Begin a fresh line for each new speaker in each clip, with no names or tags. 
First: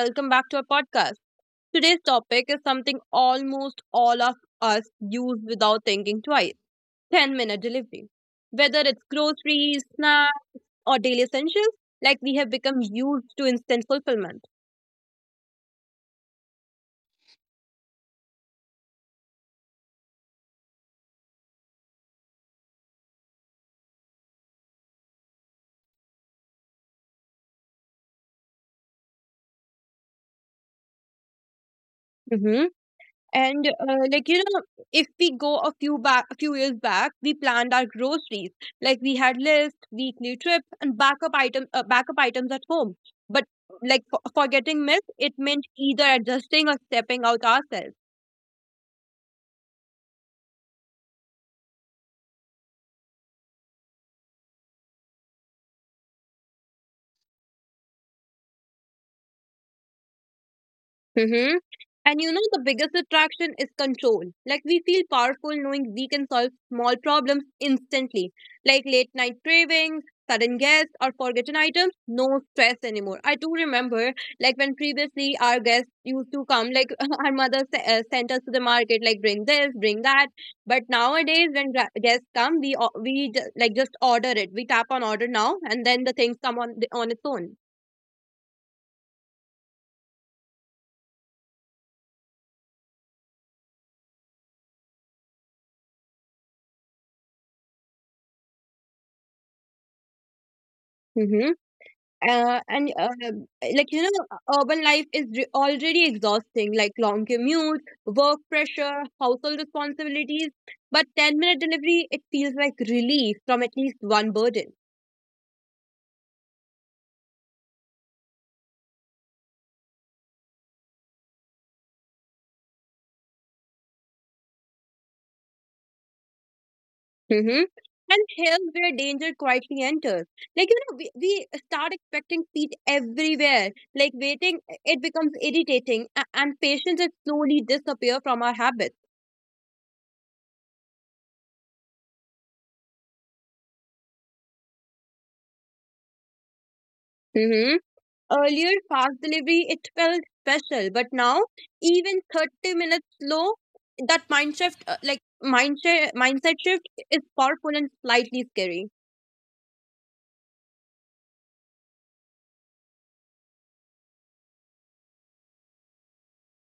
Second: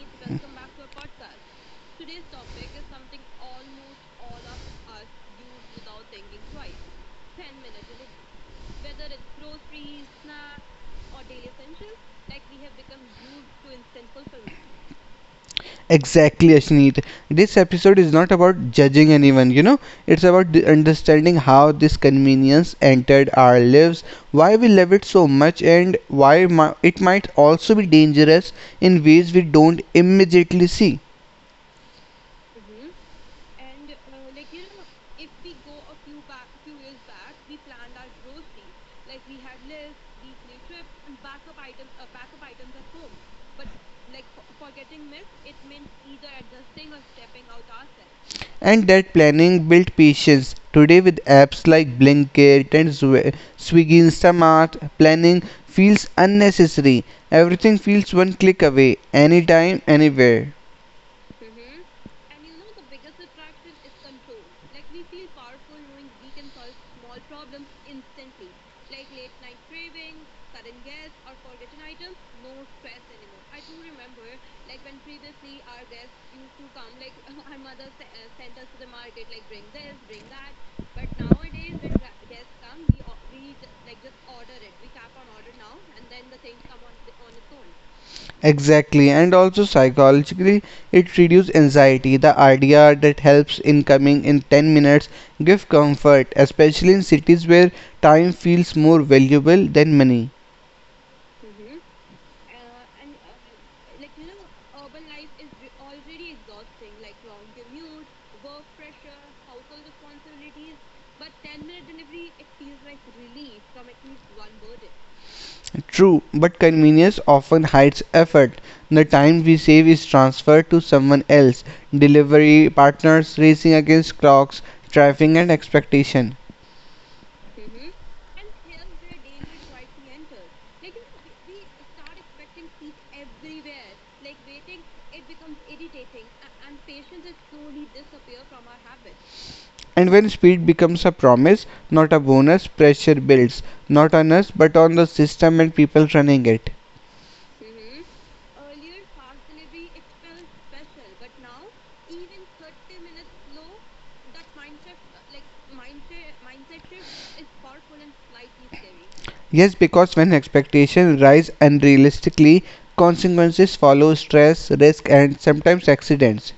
Welcome back to our podcast. Today's topic is something almost all of us use without thinking twice, 10-minute delivery. Whether it's groceries, snacks, or daily essentials, like we have become used to instant fulfillment.
Exactly, Ashneet. This episode is not about judging anyone, it's about understanding how this convenience entered our lives, why we love it so much, and why it might also be dangerous in ways we don't immediately see.
Mm-hmm. And like you know, if we go a few years back, we planned our groceries. Like we had list, weekly trips, and backup items at home. But like for getting missed, it meant either adjusting or stepping out ourselves.
And that planning built patience. Today, with apps like Blinkit and Swiggy Instamart, planning feels unnecessary. Everything feels one click away, anytime, anywhere.
Mm-hmm. And you know, the biggest attraction is control. Like, we feel powerful knowing we can solve small problems instantly, like late night cravings, sudden guests, or forgotten items. No stress anymore. I do remember, like, when previously our guests used to come, like, our mother sent us to the market, like, bring this, bring that. But nowadays, when guests come, we, o- we ju- like, just order it. We tap on order now, and then the things come on its own.
Exactly, and also psychologically, it reduces anxiety. The idea that helps in coming in 10 minutes give comfort, especially in cities where time feels more valuable than money.
Mm-hmm. And like you know, urban life is already exhausting, like long commute, work pressure, household responsibilities, but 10-minute delivery it feels like relief from at least one burden.
True, but convenience often hides effort. The time we save is transferred to someone else, delivery partners racing against clocks, traffic, and expectation.
Hmm. And here's where danger quietly enters. Like you know, we start expecting speed everywhere. Like waiting, it becomes irritating, and patience is slowly disappear from our habits.
And when speed becomes a promise, not a bonus, pressure builds, not on us, but on the system and people running it.
Mm-hmm. Earlier, fast delivery, it felt special, but now, even 30 minutes slow, that mind shift, mindset shift, is powerful and slightly scary.
Yes, because when expectations rise unrealistically, consequences follow stress, risk, and sometimes accidents.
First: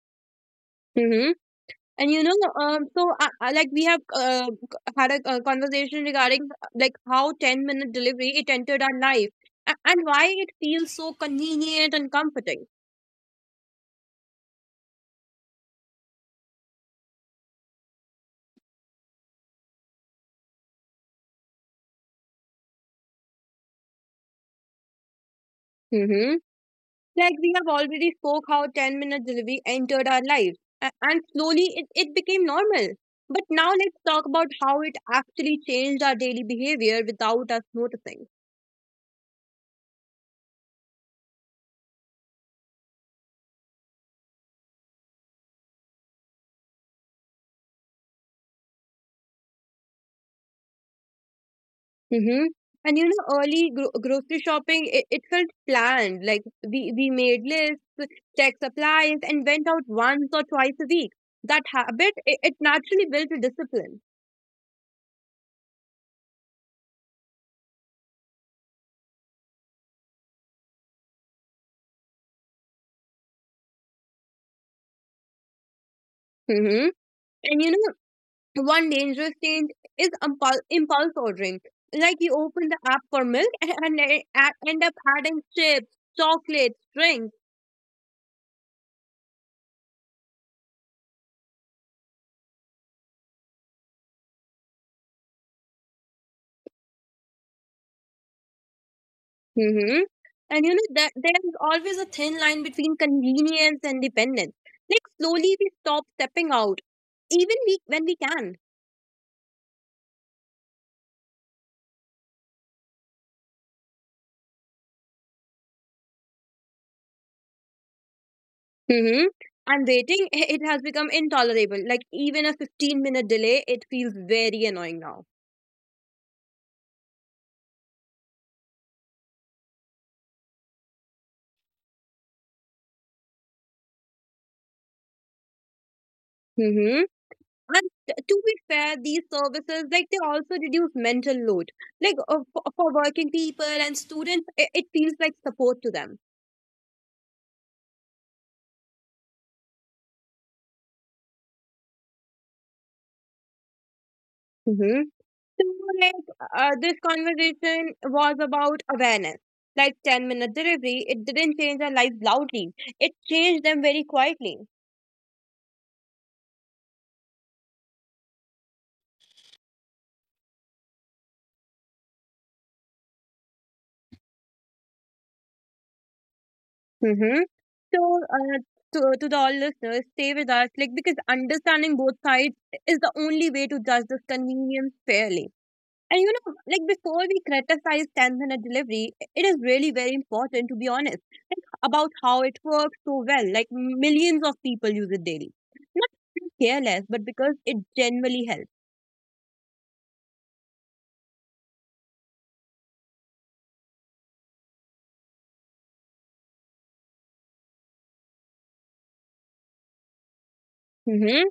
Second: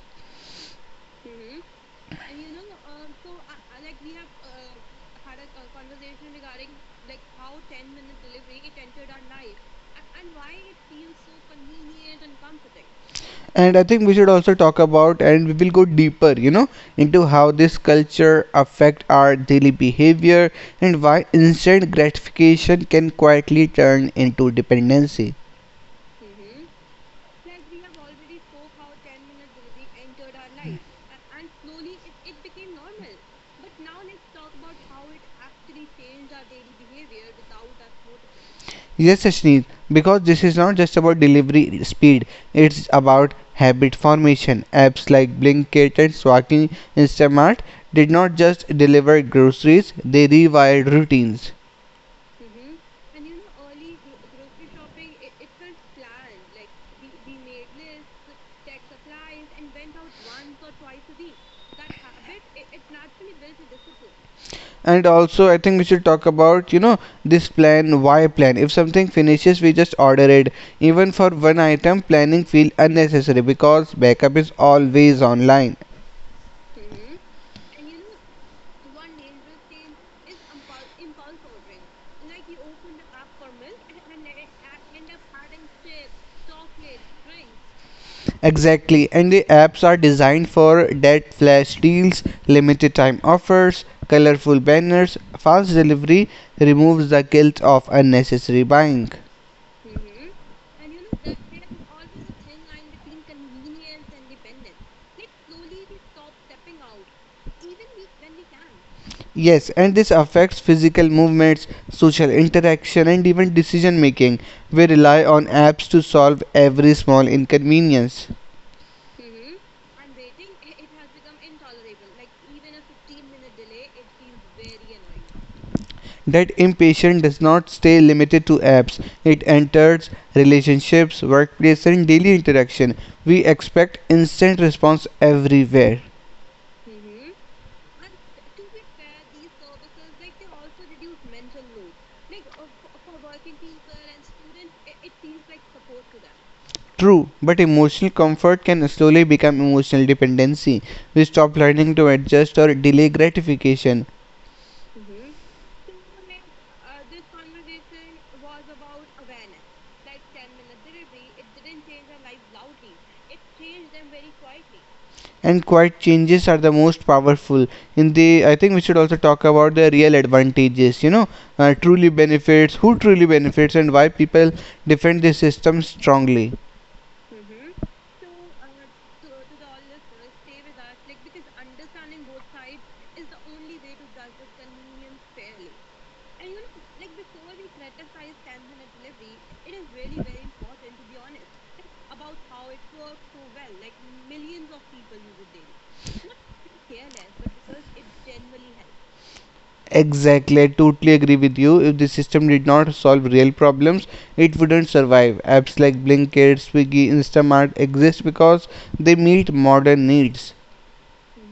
Mm-hmm. And you know, so I, like we have had a conversation regarding like how 10-minute delivery it entered our life, and why it feels so convenient and comforting.
And I think we should also talk about, and we will go deeper, you know, into how this culture affect our daily behavior and why instant gratification can quietly turn into dependency.
Mm-hmm. Like we have already spoke how 10-minute delivery entered our lives, and slowly it became normal. But now let's talk about how it actually changed our daily behavior without us noticing.
Yes, Ashneet, because this is not just about delivery speed, it's about habit formation. Apps like Blinkit and Swaki Instamart did not just deliver groceries, they rewired routines.
Hmm. And you know, early grocery shopping, it felt planned. Like we made lists, checked supplies, and went out once or twice a week. That habit, it naturally built a discipline.
And also, I think we should talk about, you know, this plan, why plan. If something finishes, we just order it. Even for one item, planning feel unnecessary because backup is always online.
Hmm. And you know, one dangerous change is impulse ordering. Like you open the app for milk and end up adding chips, chocolates, drinks.
Exactly, and the apps are designed for that flash deals, limited time offers, colorful banners, fast delivery removes the guilt of unnecessary buying.
Hmm. And you know that there is always a thin line between convenience and dependence. Like slowly we stop stepping out, even we when we can.
Yes, and this affects physical movements, social interaction, and even decision making. We rely on apps to solve every small inconvenience.
Hmm. And waiting, it has become intolerable. Like even a 15-minute delay, it feels very annoying now.
That impatience does not stay limited to apps. It enters relationships, workplace, and daily interaction. We expect instant response everywhere.
Hmm. And to be fair, these services, like they also reduce mental load. Like for working people and students, it feels like support to them.
True, but emotional comfort can slowly become emotional dependency. We stop learning to adjust or delay gratification.
Mm-hmm. So, like this conversation was about awareness. Like 10-minute delivery, it didn't change their lives loudly, it changed them very quietly.
And quiet changes are the most powerful. I think we should also talk about the real advantages. You know, truly benefits, who truly benefits, and why people defend the system strongly.
Mm-hmm. So, to the all listeners, stay with us, like because understanding both sides is the only way to judge this convenience fairly. And you know, like before we criticize 10-minute delivery, it is really very important to be honest about how it works so well. Like millions of people use it daily. Not because they careless, but because it genuinely helps.
Exactly, I totally agree with you. If the system did not solve real problems, it wouldn't survive. Apps like Blinkit, Swiggy, Instamart exist because they meet modern needs.
Hmm.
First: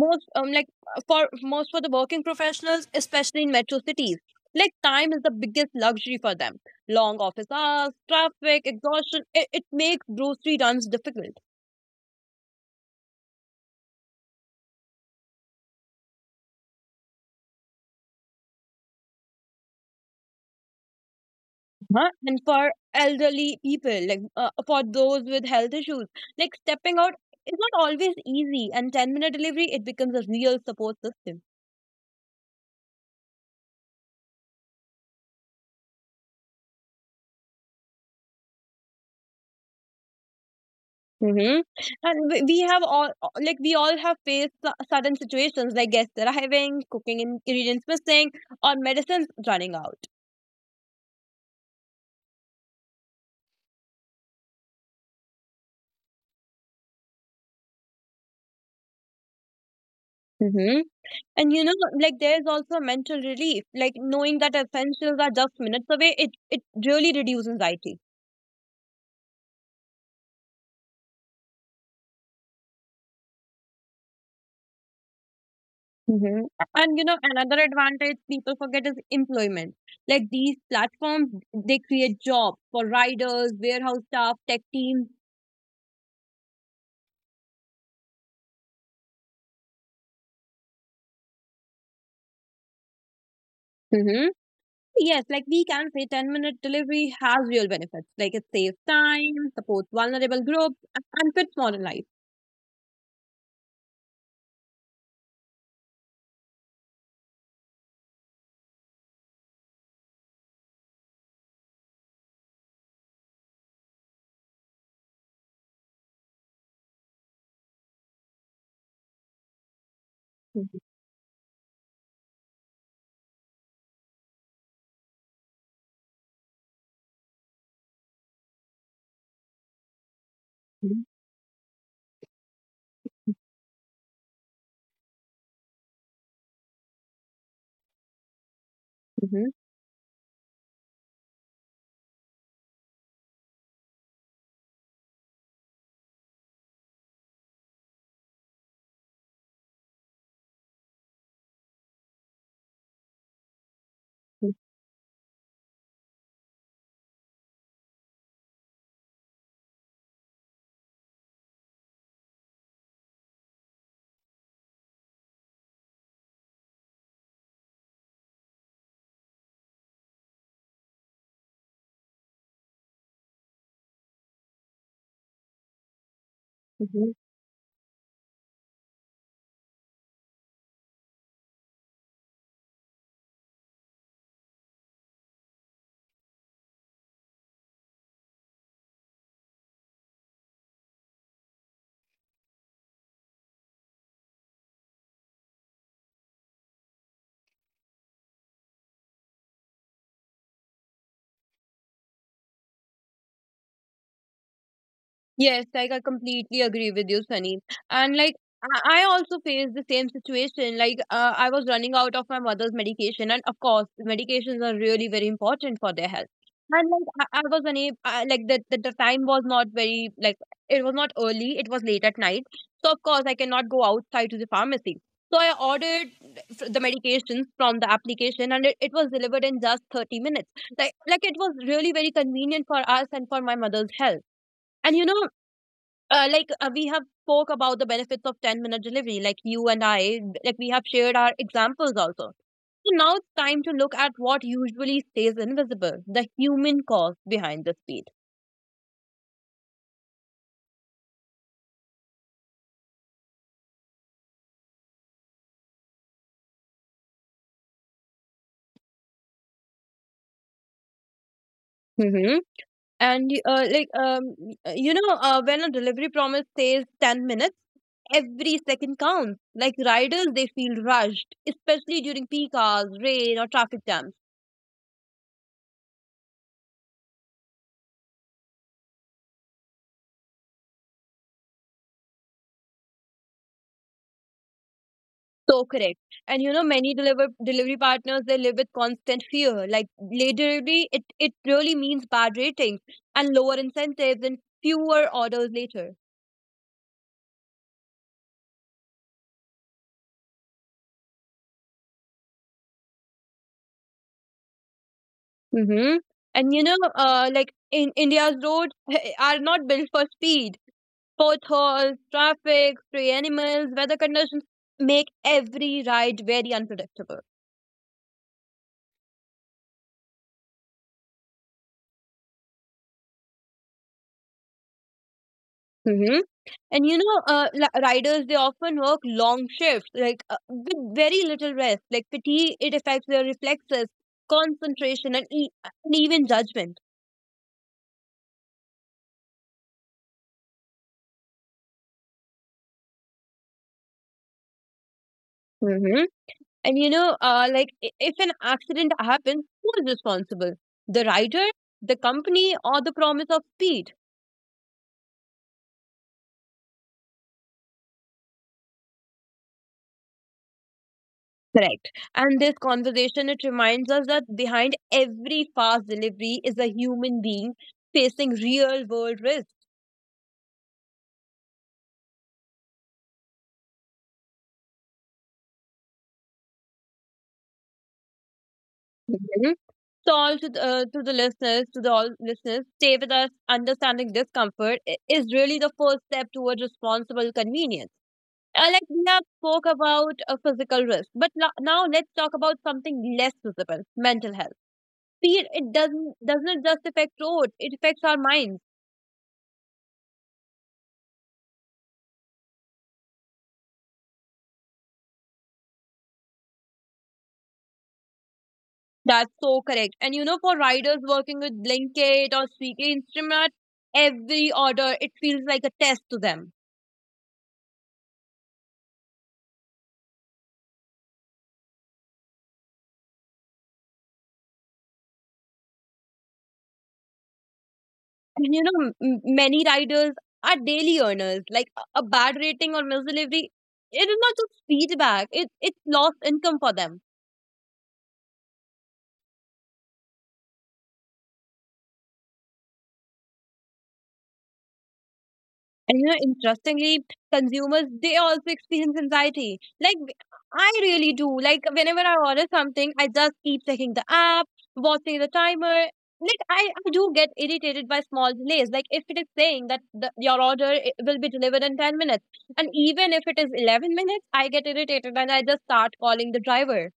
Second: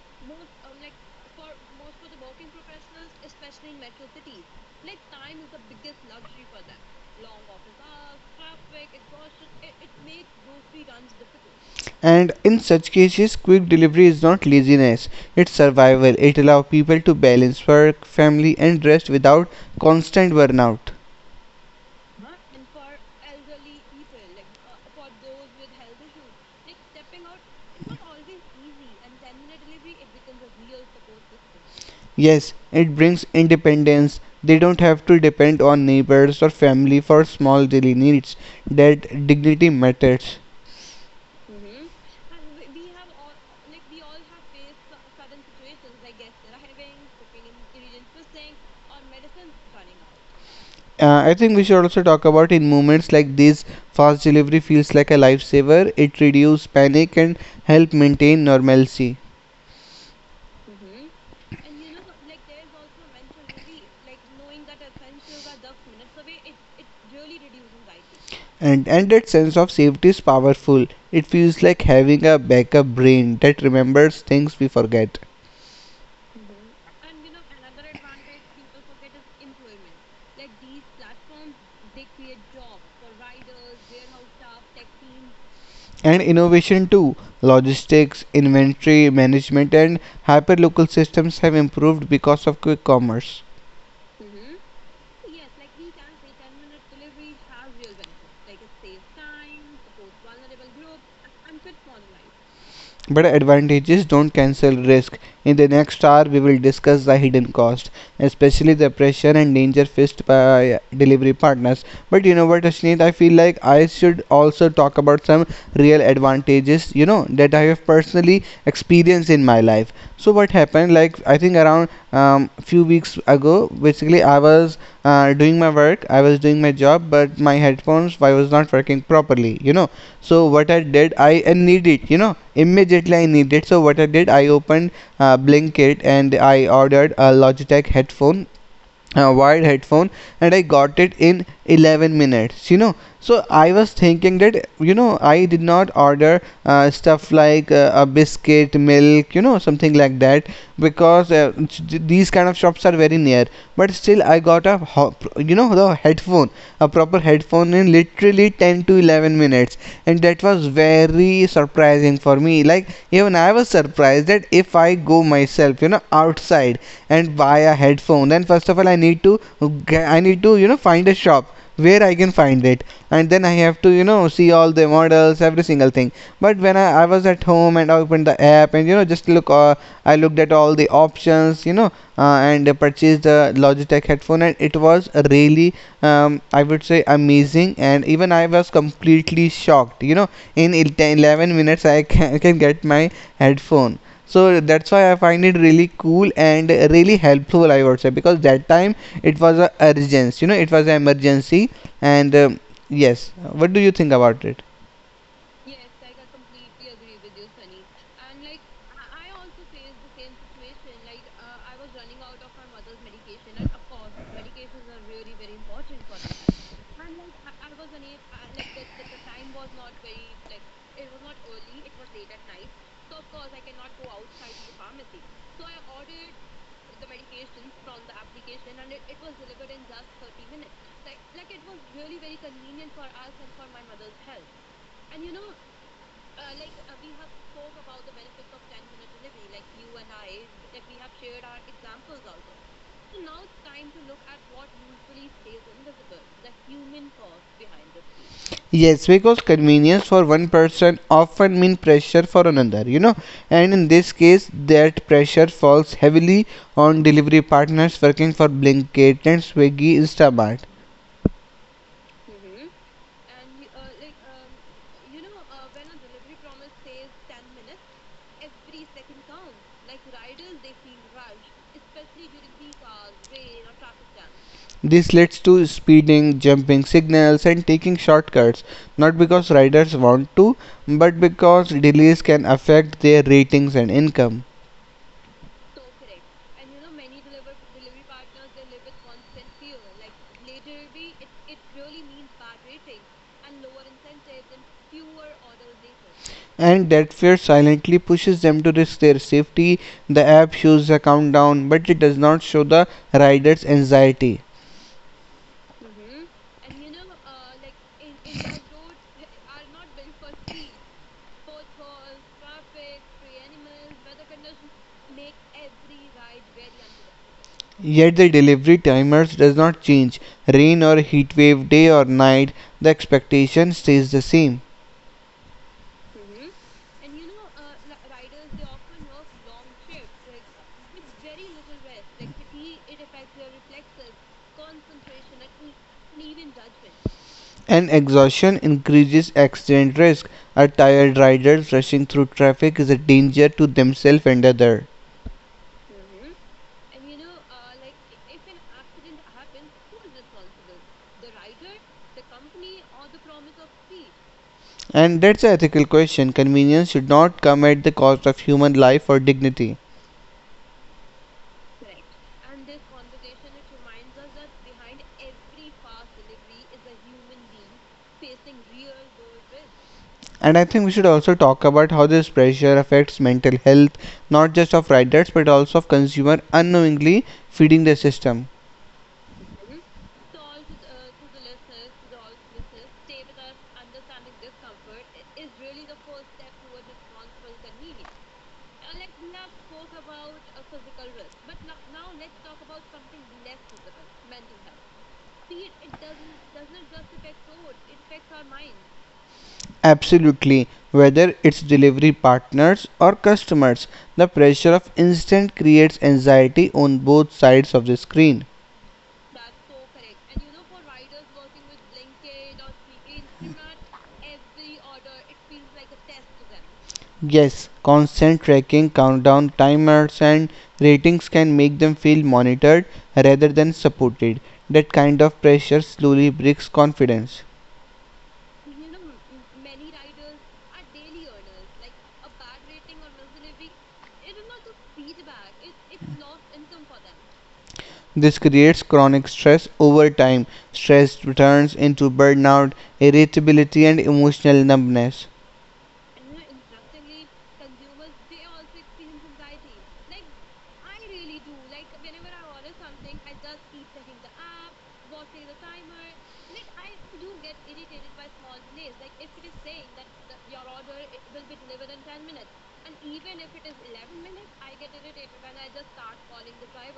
Most like for most for the working professionals, especially in metro cities, like time is the biggest luxury for them. Long office hours, traffic, exhaustion, it makes grocery runs difficult.
And in such cases, quick delivery is not laziness, it's survival. It allows people to balance work, family, and rest without constant burnout.
Huh? And for elderly people, for those with health issues, like stepping out is not always easy. And 10-minute delivery, it becomes a real support system.
Yes, it brings independence. They don't have to depend on neighbors or family for small daily needs. That dignity matters.
Hmm. And we have all, like, we all have faced sudden situations like guests arriving, cooking ingredients missing, or medicines running out.
I think we should also talk about in moments like these, fast delivery feels like a lifesaver. It reduces panic and help maintain normalcy.
Hmm. And you know, like, there's also mental relief, like, knowing that essentials are just minutes away, it really reduces anxiety.
And that sense of safety is powerful. It feels like having a backup brain that remembers things we forget.
Hmm. And you know, another advantage people forget is employment. Like these platforms, they create jobs for riders, warehouse staff, tech teams.
And innovation too. Logistics, inventory management, and hyperlocal systems have improved because of quick commerce.
Hmm. Yes, like we can say 10-minute delivery has real benefits. Like it saves time, supports vulnerable groups, and fits modern life.
But advantages don't cancel risk. In the next hour, we will discuss the hidden cost, especially the pressure and danger faced by delivery partners. But you know what, Ashneet, I feel like I should also talk about some real advantages, you know, that I have personally experienced in my life. So, what happened? Like I think around um, few weeks ago, basically I was doing my work, I was doing my job, but my headphones I was not working properly, you know. So what I
Hmm.
did, I need it, you know, immediately I need it. So what I did, I opened Blinkit and I ordered a Logitech headphone, wired headphone, and I got it in 11 minutes, you know. So I was thinking that you know I did not order stuff like a biscuit milk, you know, something like that, because these kind of shops are very near, but still I got a you know the headphone, a proper headphone, in literally 10 to 11 minutes, and that was very surprising for me. Like even I was surprised that if I go myself, you know, outside and buy a headphone, then first of all I need to I need to, you know, find a shop where I can find it, and then I have to, you know, see all the models, every single thing. But when I
Hmm.
was at home and I opened the app and you know just look I looked at all the options, you know, and I purchased the Logitech headphone, and it was really I would say amazing. And even I was completely shocked, you know, in 11 minutes I can, can get my headphone. So that's why I find it really cool and really helpful, I would say, because that time it was a urgency, you know, it was an emergency. And yes, what do you think about it?
Yes, like I completely agree with you, Sunny. And like I I also faced the same situation. Like I was running out of my mother's medication, and of course, medications are really very important for their health. And like I was unable, I, like the time was not very like it was not early. It was late at night, so of course I cannot go outside to the pharmacy. So I ordered the medications from the application, and it was delivered in just 30 minutes. Like it was really very convenient for us and for my mother's health. And you know, we have spoke about the benefits of 10-minute delivery, like you and I, like we have shared our examples also. So now it's time to look at what usually stays invisible, the human cause behind the speed.
Yes, because convenience for one person often mean pressure for another, you know, and in this case, that pressure falls heavily on delivery partners working for Blinkit and Swiggy Instamart.
Hmm. And when a delivery promise says 10 minutes, every second counts. Like riders, they feel rushed, especially during peak hours, rain, or traffic jams.
This leads to speeding, jumping signals, and taking shortcuts, not because riders want to, but because delays can affect their ratings and income.
So correct. And you know, many delivery partners, they live with constant fear. Like late delivery, it really means bad ratings, and lower incentives, and fewer orders later.
And that fear silently pushes them to risk their safety. The app shows a countdown, but it does not show the rider's anxiety.
Mm-hmm. And you know, like in India's roads are not built for speed. Potholes, traffic, stray animals, weather conditions make every ride very unpredictable.
Yet the delivery timers does not change. Rain or heat wave, day or night, the expectation stays the same.
Mm-hmm. And you know, riders, they often work long shifts, with very little rest. Like fatigue, it affects their reflexes, concentration, and even judgment.
And exhaustion increases accident risk. A tired rider rushing through traffic is a danger to themselves and others.
Hmm. And you know, if an accident happens, who is responsible? The rider, the company, or the promise of speed?
And that's an ethical question. Convenience should not come at the cost of human life or dignity.
Correct. And this conversation, it reminds us that behind every fast delivery is a human being facing real world risk.
And I think we should also talk about how this pressure affects mental health, not just of riders but also of consumer unknowingly feeding the system.
So to the all listeners, stay with us. Understanding discomfort is really the first step towards responsible convenience. We have spoke about a physical risk, but now let's talk about something less visible: mental health. Fear, it doesn't just affect roads; it affects our minds.
Absolutely, whether it's delivery partners or customers, the pressure of instant creates anxiety on both sides of the screen.
That's so correct. And you know, for riders working with Blinkit or Swiggy Instrument, every order it feels like a test to them.
Yes, constant tracking, countdown timers, and ratings can make them feel monitored rather than supported. That kind of pressure slowly breaks confidence.
And you know, many riders are daily earners. Like a bad rating or misdelivery, it is not just feedback; it's lost income for them.
This creates chronic stress over time. Stress turns into burnout, irritability, and emotional numbness.
And you know, interestingly, consumers they also experience anxiety. Like I really do. Like whenever I order something, I just keep checking the app, watching the timer. Like I do get irritated by small delays. Like if it is saying that your order will be delivered in 10 minutes, and even if it is 11 minutes, I get irritated and I just start calling the driver.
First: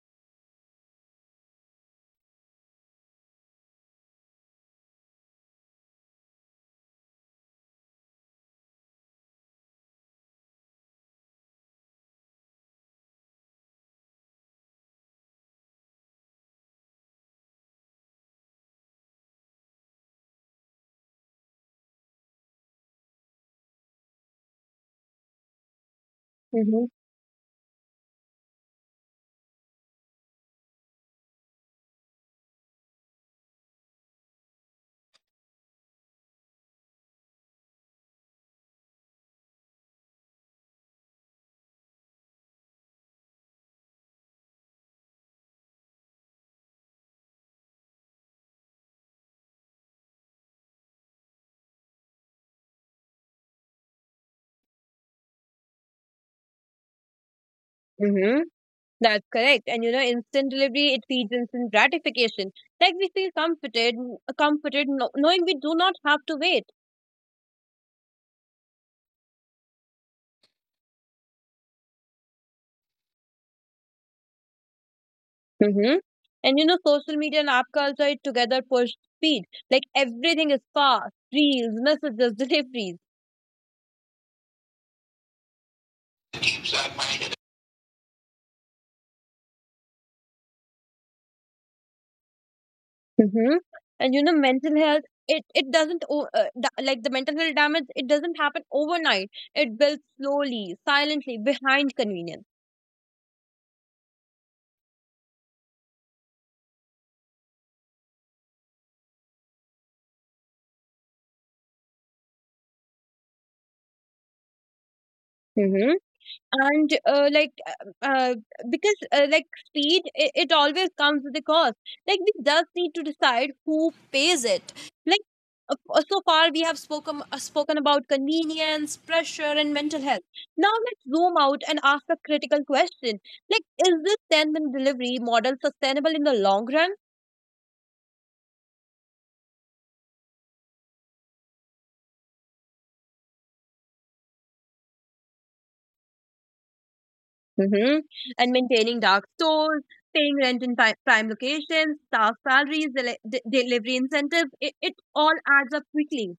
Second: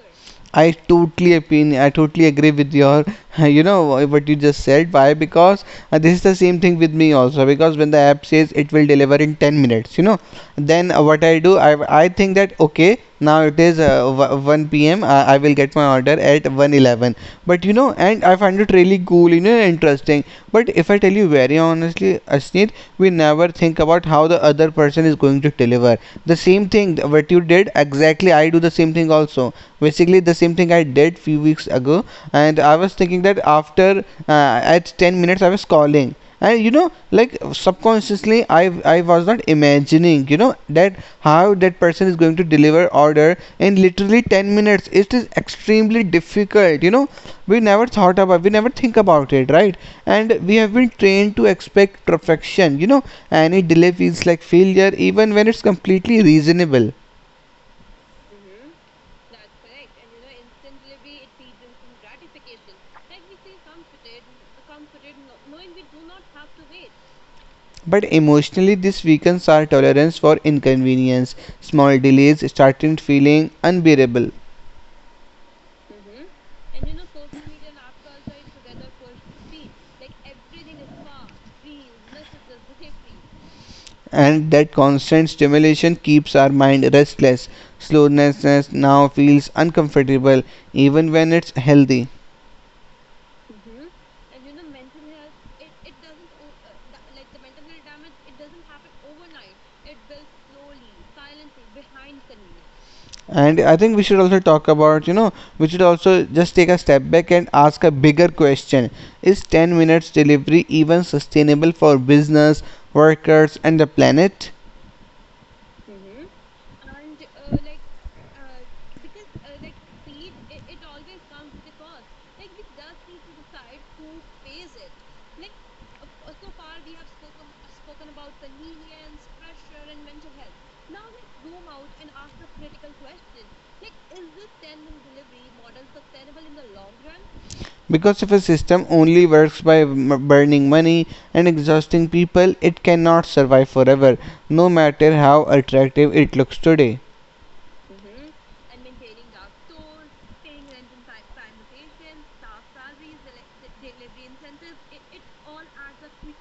I totally agree with your, you know, what you just said. Why? Because this is the same thing with me also. Because when the app says it will deliver in 10 minutes, you know, then what I do, I think that okay, now it is 1 p.m. I will get my order at 1:11. But you know, and I find it really cool, you know, interesting. But if I tell you very honestly, Asneet, we never think about how the other person is going to deliver. The same
Mm-hmm.
thing what you did exactly. I do the same thing also, basically the same thing I did few weeks ago. And I was thinking that after at 10 minutes I was calling, and you know, like subconsciously I was not imagining, you know, that how that person is going to deliver order in literally 10 minutes. It is extremely difficult, you know. We never think about it, right? And we have been trained to expect perfection, you know. Any delay feels like failure, even when it's completely reasonable.
Mm-hmm. That's correct. And you know, instant delivery, it feeds instant gratification. Like we feel comforted, comforted knowing we do not have to wait.
But emotionally, this weakens our tolerance for inconvenience. Small delays start feeling unbearable,
Mm-hmm. And you know, social media and app culture it together push speed. Like everything is fast, reels, messages, deliveries.
and that constant stimulation keeps our mind restless. Slowness now feels uncomfortable, even when it's healthy.
Mm-hmm. And you know, mental health, it doesn't, like the mental health damage, it doesn't happen overnight. It builds slowly, silently, behind convenience.
And I think we should also talk about, you know, we should also just take a step back and ask a bigger question. Is 10 minutes delivery even sustainable for business, workers, and the planet?
Mm-hmm. And because speed, it always comes with a cost. Like we just need to decide who pays it. Like so far we have spoken about convenience, pressure, and mental health. Now let's zoom out and ask a critical question: like is this 10-minute delivery model sustainable in the long run?
Because if a system only works by burning money and exhausting people, it cannot survive forever, no matter how attractive it looks today.
Hmm. And maintaining dark stores, paying rent in prime locations, staff salaries, delivery incentives, it all adds up quickly.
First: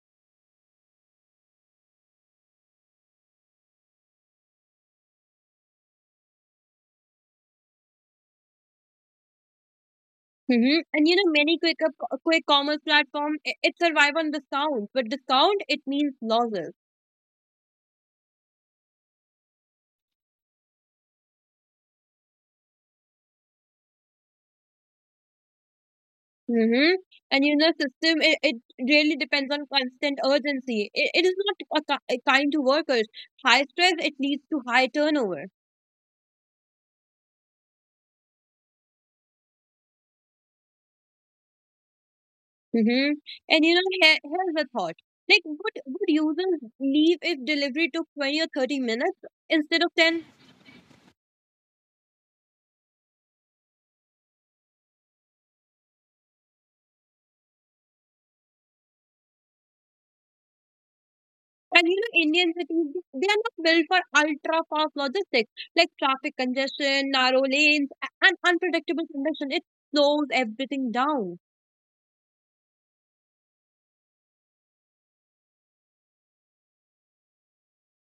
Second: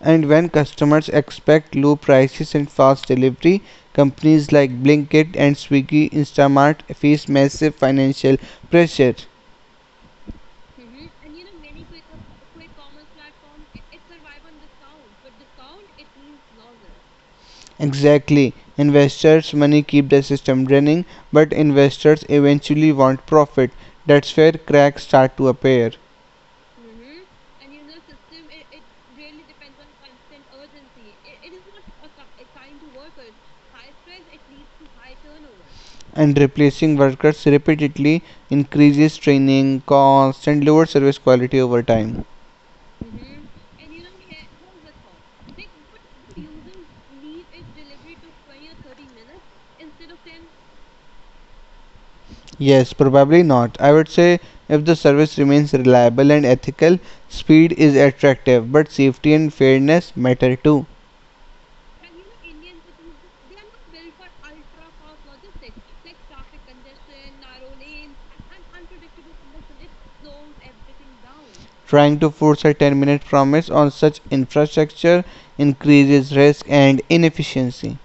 And when customers expect low prices and fast delivery, companies like Blinkit and Swiggy Instamart face massive financial pressure.
Hmm. And you know, many quick commerce platform, it survive on discount, but discount it means losses.
Exactly. Investors' money keep the system running, but investors eventually want profit. That's where cracks start to appear.
Hmm. And you know, system, it really depends on constant urgency. It is not kind to workers. High stress it leads to high turnover.
And replacing workers repeatedly increases training costs and lower service quality over time.
Hmm. And you know, here's the thought: like, would users leave if delivery took 20 or 30 minutes instead of ten?
Yes, probably not. I would say if the service remains reliable and ethical, speed is attractive, but safety and fairness matter too.
And you know, Indian cities, they are not built for ultra fast logistics, like traffic congestion, narrow lanes, and unpredictable condition. It slows everything down.
Trying to force a 10-minute promise on such infrastructure increases risk and inefficiency.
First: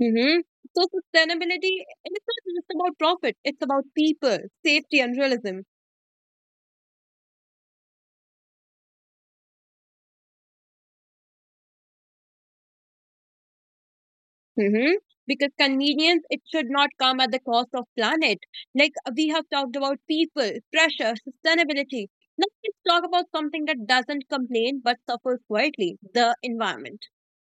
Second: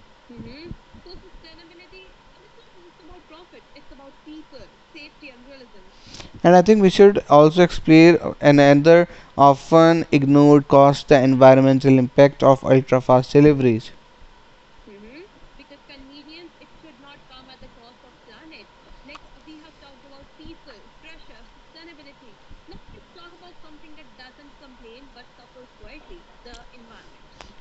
Hmm. So, sustainability, it's not just about profit, it's about people, safety, and realism.
And I think we should also explore another often ignored cost the environmental impact of ultra fast deliveries.
Hmm. Because convenience, it should not come at the cost of planet. Like we have talked about people, pressure, sustainability. Now, let's talk about something that doesn't complain but suffers quietly, the environment.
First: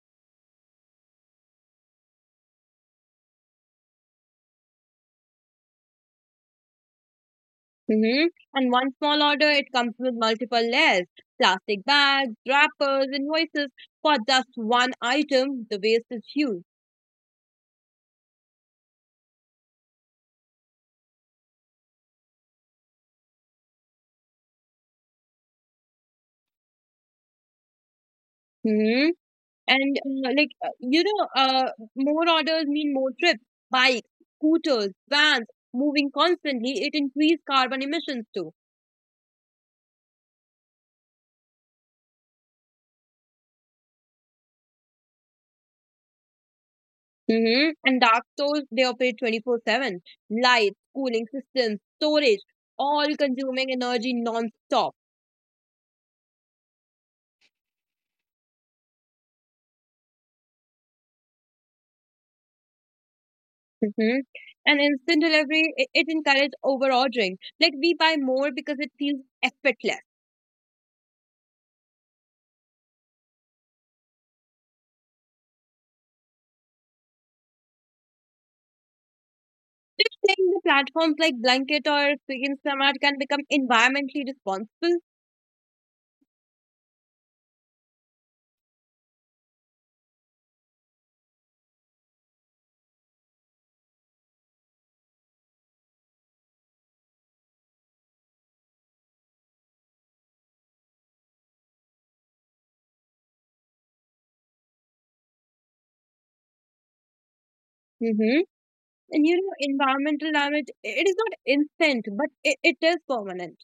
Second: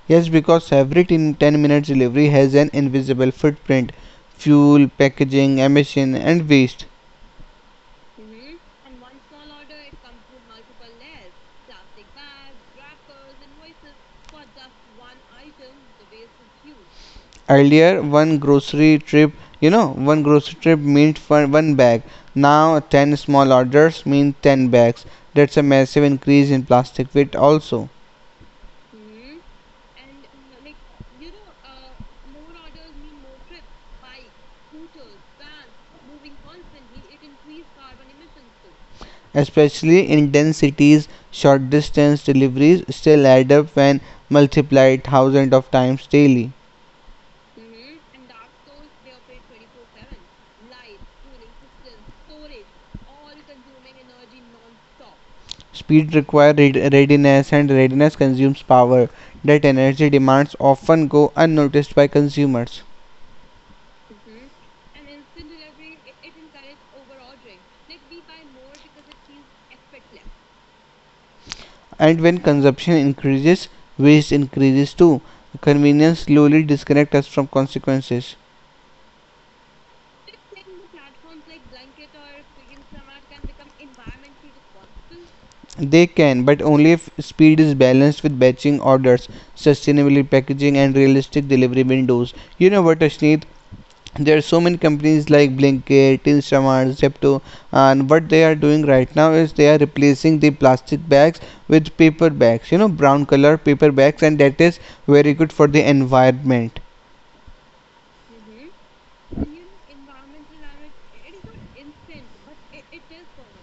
Yes, because every 10 minutes delivery has an invisible footprint fuel, packaging, emission, and waste.
hmm And one small order, it comes with multiple layers, plastic bags, wrappers, invoices for just one item. The waste is huge.
Earlier, one grocery trip, you know, one grocery trip meant for one bag. Now, 10 small orders mean 10 bags. That's a massive increase in plastic weight, also.
Hmm And like, you know, More orders mean more trips, bikes, scooters, vans, moving constantly. It increases carbon emissions too.
Especially in dense cities, short distance deliveries still add up when multiplied thousands of times daily.
And dark stores, they operate 24/7. Lights, cooling systems, storage, all consuming energy non stop.
Speed requires readiness, and readiness consumes power. That energy demands often go unnoticed by consumers.
Mm-hmm. And instant delivery, it encourages over ordering. Like, we buy more because it feels effortless.
And when consumption increases, waste increases too. Convenience slowly disconnects us from consequences.
Saying the platforms like Blanket or Swiggy and Smart can become environmentally responsible.
They can, but only if speed is balanced with batching orders, sustainable packaging, and realistic delivery windows. You know what, Ashneet? There are so many companies like Blinkit, Instamart, Zepto, and what they are doing right now is they are replacing the plastic bags with paper bags, you know, brown color paper bags, and that is very good for the environment.
Mm-hmm. And you know, environmental damage, it is not instant, but it is permanent.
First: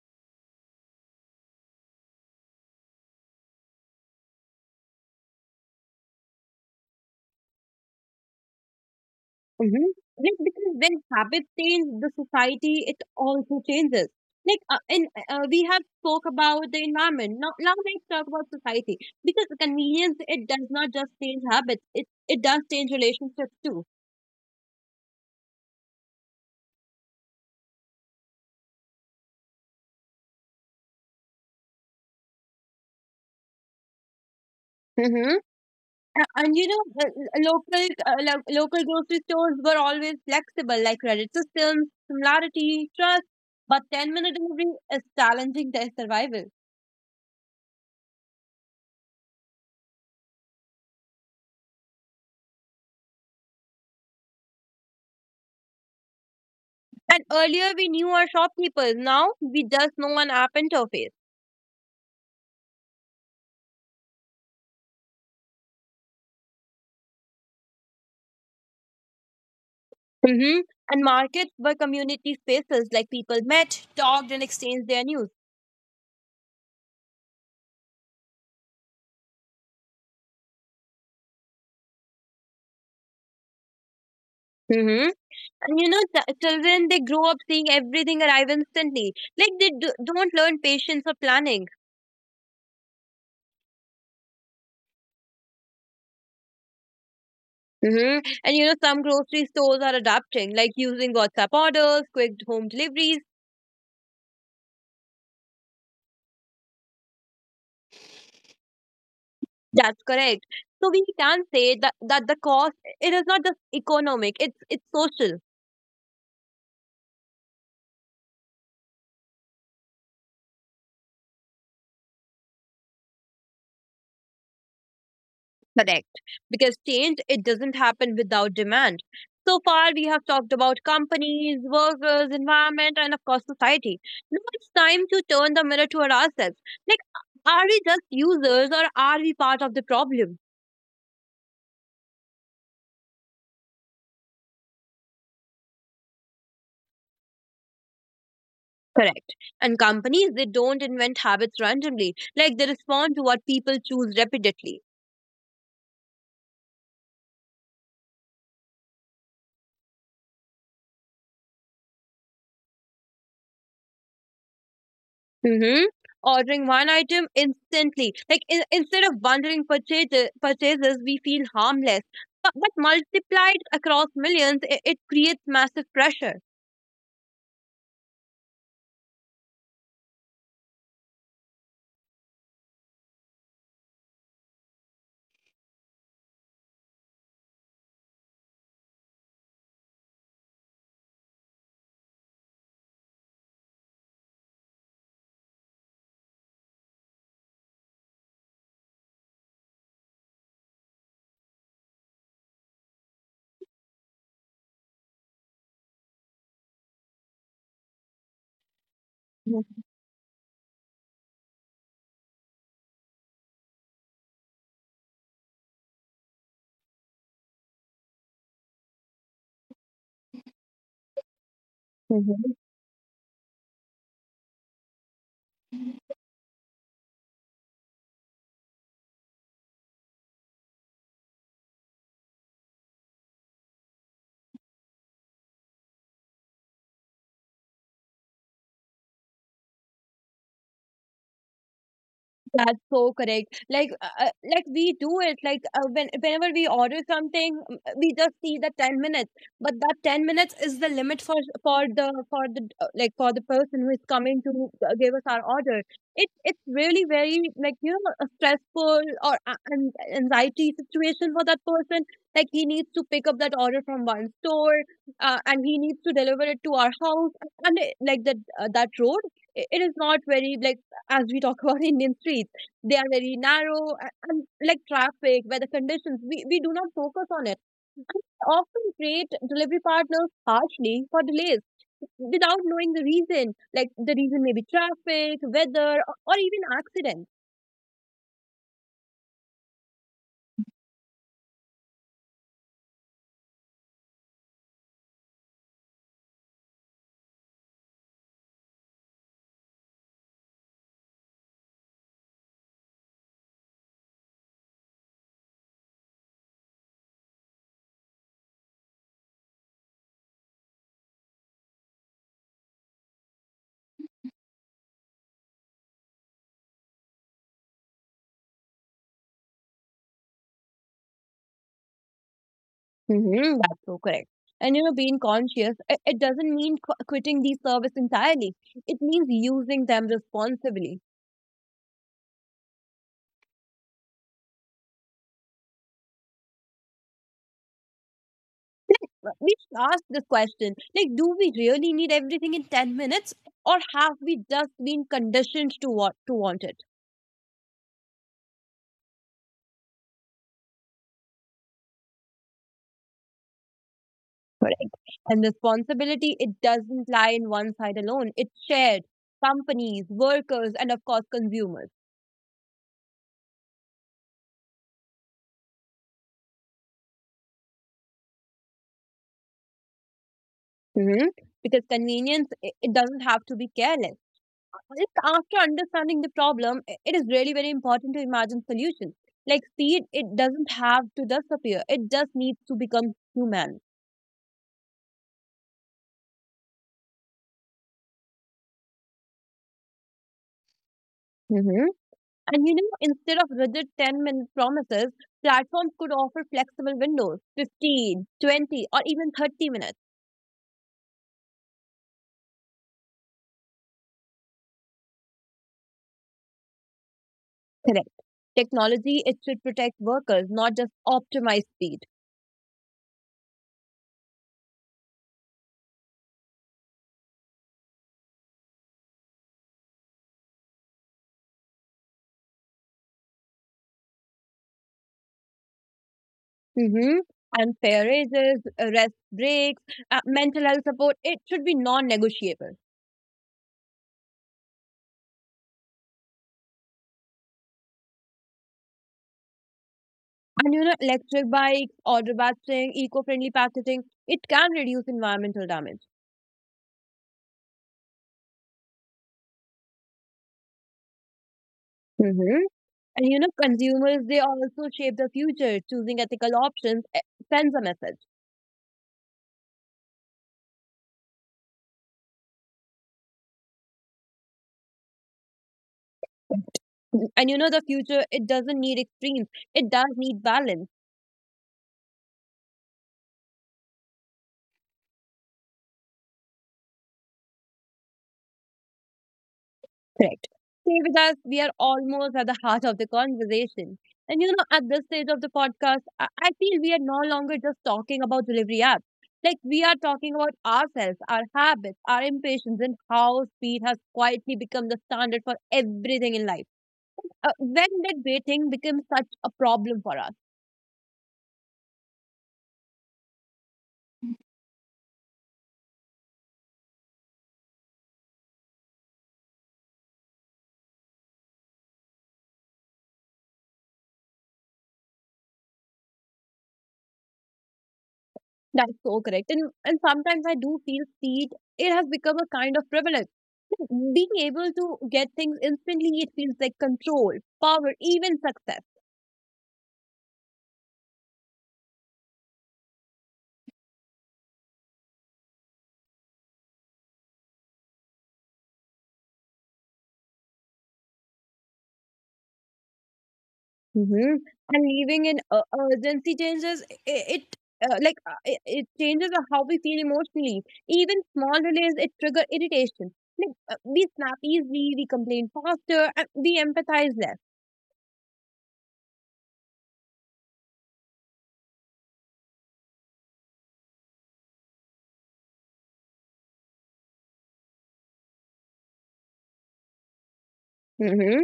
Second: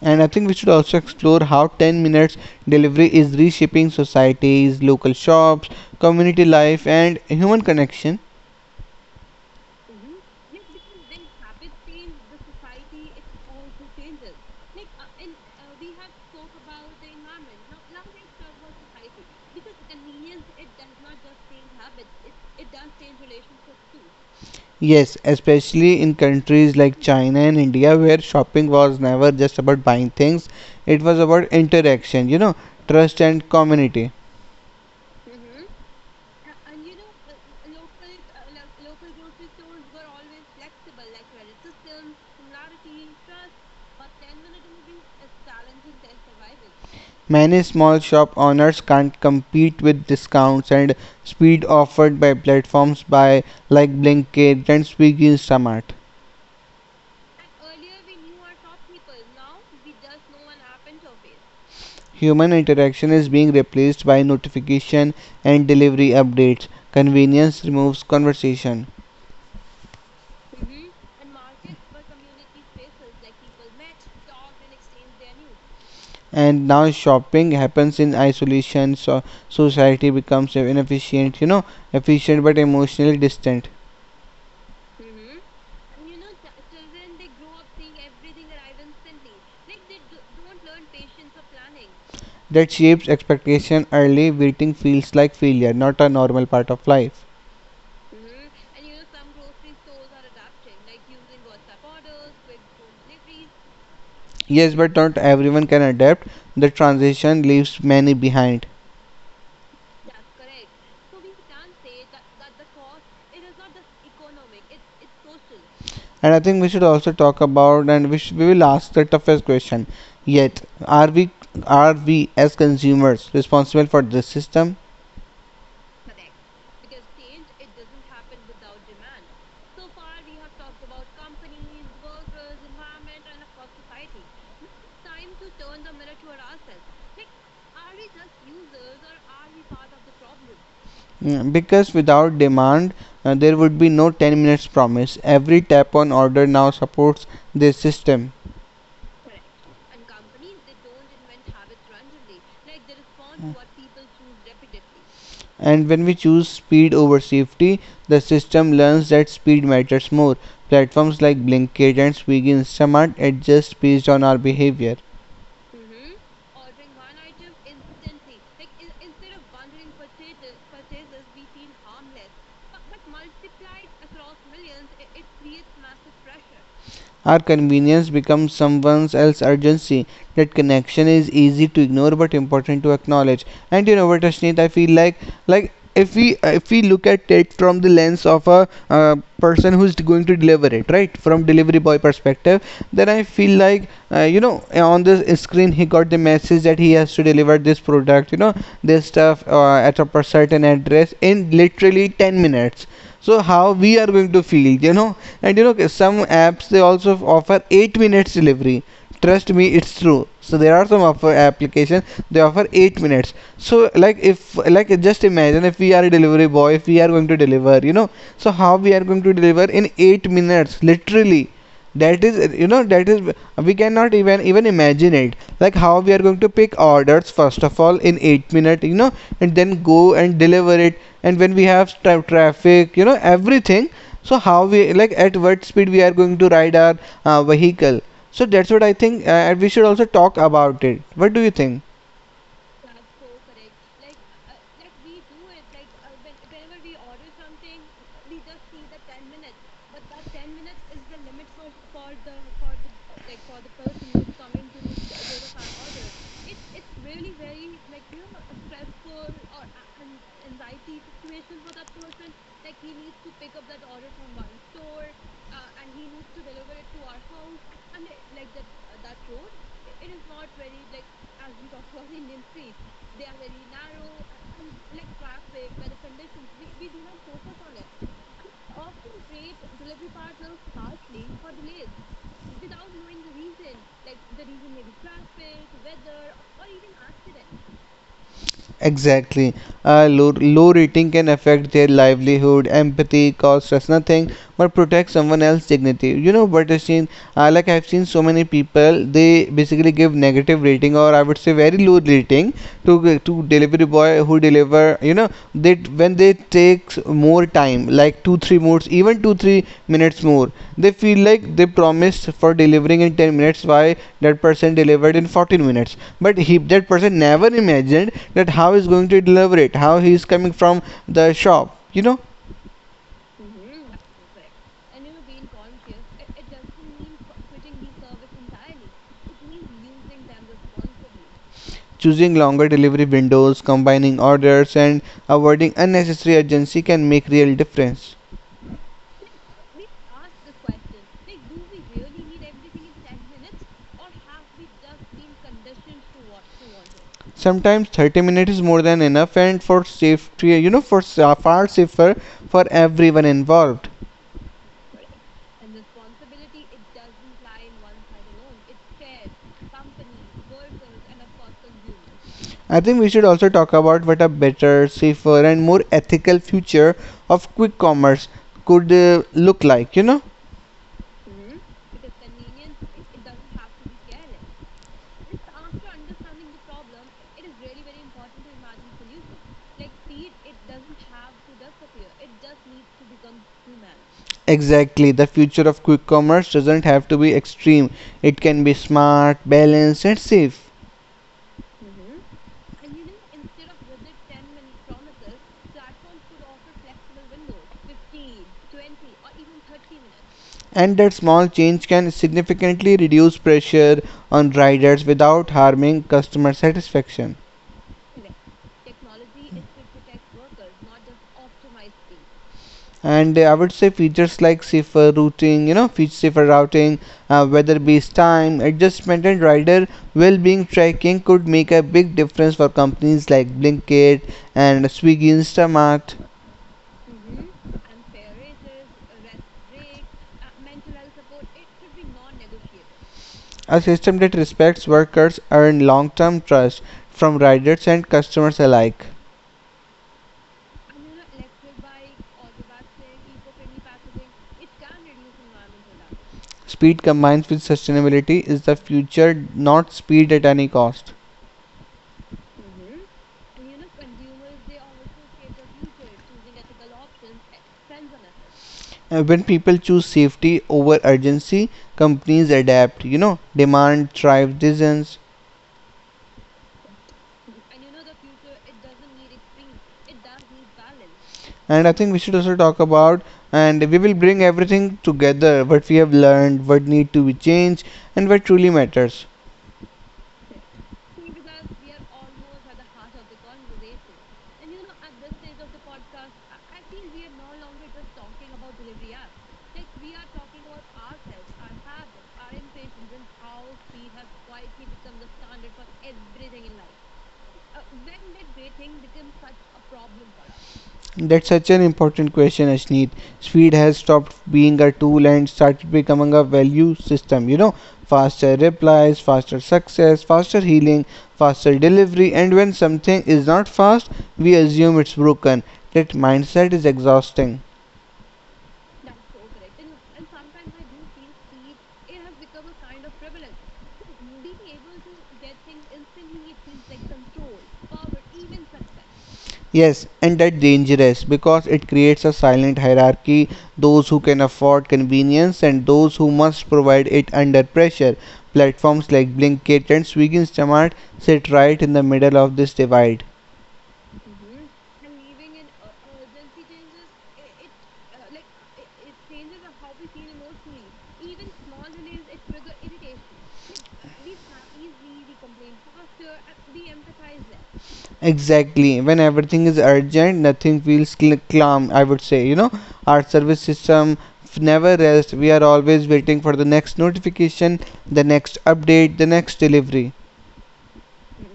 And I think we should also explore how 10 minutes delivery is reshaping societies, local shops, community life, and human connection.
Mm-hmm. Like, because when habits change, the society it also changes. Like and We have spoke about the environment. Now let's talk about society, because convenience, it does not just change habits. It does change relationships too.
Yes, especially in countries like China and India, where shopping was never just about buying things, it was about interaction, you know, trust and community.
Mm-hmm. And you know, l- local lo- local grocery stores were always flexible, like credit systems, similarity, trust. But 10 minute delivery is challenging their survival.
Many small shop owners can't compete with discounts and speed offered by platforms by like Blinkit and Swiggy Instamart.
And earlier we knew our shopkeepers. Now we just know an app interface.
Human interaction is being replaced by notification and delivery updates. Convenience removes conversation.
hmm And markets were community spaces, like people met, talked, and exchanged their news.
And now shopping happens in isolation, so society becomes inefficient, you know, efficient but emotionally distant.
hmm And you know, children, they grow up seeing everything arrive instantly. Like, they don't learn patience or planning.
That shapes expectation early. Waiting feels like failure, not a normal part of life.
hmm And you know, some grocery stores are adapting, like using WhatsApp orders, quick home deliveries.
Yes, but not everyone can adapt. The transition leaves many behind.
That's correct. So we can say that the cost, it is not just economic; it's social.
And I think we should also talk about, and we will ask the toughest question yet. Are we as consumers responsible for this system?
Correct. Because change, it doesn't happen without demand. So far, we have talked about companies, workers, environment, and of course, society. Now it's time to turn the mirror toward ourselves. Like, are we just users, or are we part of the problem?
Mm, because without demand, there would be no 10 minutes promise. Every tap on order now supports this system.
Correct. And companies, they don't invent habits randomly. Like, they respond to what people choose repeatedly.
And when we choose speed over safety, the system learns that speed matters more. Platforms like Blinkit and Swiggy Instamart adjust based on our behavior.
Mm-hmm. Ordering one item instantly. Like, in, instead of bundling purchases, we feel harmless. But multiplied across millions, it creates massive pressure.
Our convenience becomes someone else's urgency. That connection is easy to ignore but important to acknowledge. And you know what, Ashneet, I feel like if we look at it from the lens of a person who's going to deliver it, right, from delivery boy perspective, then I feel like you know, on this screen he got the message that he has to deliver this product, you know, this stuff at a certain address in literally 10 minutes. So how we are going to feel, you know? And you know, okay, some apps they also offer 8 minutes delivery. Trust me, it's true. So there are some offer applications, they offer 8 minutes. So like, if like, just imagine if we are a delivery boy, if we are going to deliver, you know, so how we are going to deliver in 8 minutes literally. That is,
Mhm.
you know, that is, we cannot even imagine it. Like, how we are going to pick orders first of all in 8 minutes, you know, and then go and deliver it, and when we have traffic, you know, everything. So how we, like, at what speed we are going to ride our vehicle? So that's what I think, and we should also talk about it. What do you think?
That's so correct. Like we do it. When whenever we order something, we just see the 10 minutes. But that 10 minutes is the limit for the like for the person who is coming to give us our order. It's really very, like, a stressful or an anxiety situation for that person. Like, he needs to pick up that order from one store, and he needs to deliver it to our house. And it, like that road, I it is not very like, as we talk about, Indian streets. They are very narrow, and like traffic, weather conditions, we do not focus on it. And we often treat delivery partners harshly for delays without knowing the reason. Like, the reason may be traffic, weather, or even accidents.
Exactly. Low rating can affect their livelihood. Empathy costs us nothing, but protect someone else's dignity. You know what I've seen? Like, I've seen so many people, they basically give negative rating, or I would say very low rating, to delivery boy who deliver, you know, they, when they take more time, like 2 3 more, even 2 3 minutes more, they feel like they promised for delivering in 10 minutes. Why that person delivered in 14 minutes? But he, that person never imagined that how he's going to deliver it, how he is coming from the shop, you know.
That's so correct. And you know, being conscious, it doesn't mean quitting these service entirely. It means using them responsibly.
Choosing longer delivery windows, combining orders, and avoiding unnecessary urgency can make real difference.
We should ask this question like, do we really need everything in 10 minutes, or have we just been conditioned to want it?
Sometimes 30 minutes is more than enough, and for safety, you know, for far safer, for everyone involved.
Correct. And responsibility, it doesn't lie in one side alone, it's shared. Companies, workers, and of course, consumers.
I think we should also talk about what a better, safer, and more ethical future of quick commerce could look like, you know.
Mhm. Because convenience, it doesn't have to be careless. It's after understanding the problem, it is really very important to imagine solutions. Like, speed, it doesn't have to disappear. It just needs to become human.
Exactly, the future of quick commerce doesn't have to be extreme. It can be smart, balanced, and safe.
Mhm. And you know, instead of rigid 10-minute promises, platforms could offer flexible windows, 15, 20, or even 30 minutes.
And that small change can significantly reduce pressure on riders without harming customer satisfaction.
Correct. Technology, it should protect workers, not just optimize speed.
And I would say features like safer routing, you know, feature safer routing, weather-based time adjustment, and rider well-being tracking could make a big difference for companies like Blinkit and Swiggy Instamart.
Mm-hmm. And fair raises, rest breaks, mental health support, it should be non negotiable.
A system that respects workers earns long-term trust from riders and customers alike.
And you know, electric bikes, order batching, eco friendly packaging, it can reduce environmental damage.
Speed combined with sustainability is the future, not speed at any cost.
Mm-hmm. And you know, consumers, they also shape the future, choosing ethical options, sends a message.
When people choose safety over urgency, companies adapt, you know, demand drives decisions.
And you know, the future, it doesn't need extremes, it does need balance.
And I think we should also talk about, and we will bring everything together, what we have learned, what need to be changed, and what truly matters.
Correct. Stay with us. We are almost at the heart of the conversation. And you know, at this stage of the podcast, I feel we are no longer just talking about delivery apps. Like, we are talking about ourselves, our habits, our impatience, and how speed has quietly become the standard for everything in life. When did waiting become such a problem for us?
That's such an important question, Ashneet. Speed has stopped being a tool and started becoming a value system. You know, faster replies, faster success, faster healing, faster delivery, and when something is not fast, we assume it's broken. That mindset is exhausting.
That's so correct. And sometimes I do feel speed, it has become a kind of privilege. Being able to get things instantly, it feels like control, power, even success.
Yes, and that dangerous because it creates a silent hierarchy. Those who can afford convenience and those who must provide it under pressure. Platforms like Blinkit and Swiggy Instamart sit right in the middle of this divide.
Mm-hmm. And living in urgency changes it, changes how we feel emotionally. Even small delays it trigger irritation. We snap easily, we complain faster, and we empathize less.
Exactly. When everything is urgent, nothing feels calm, I would say. You know, our service system never rests. We are always waiting for the next notification, the next update, the next delivery.
Mm-hmm.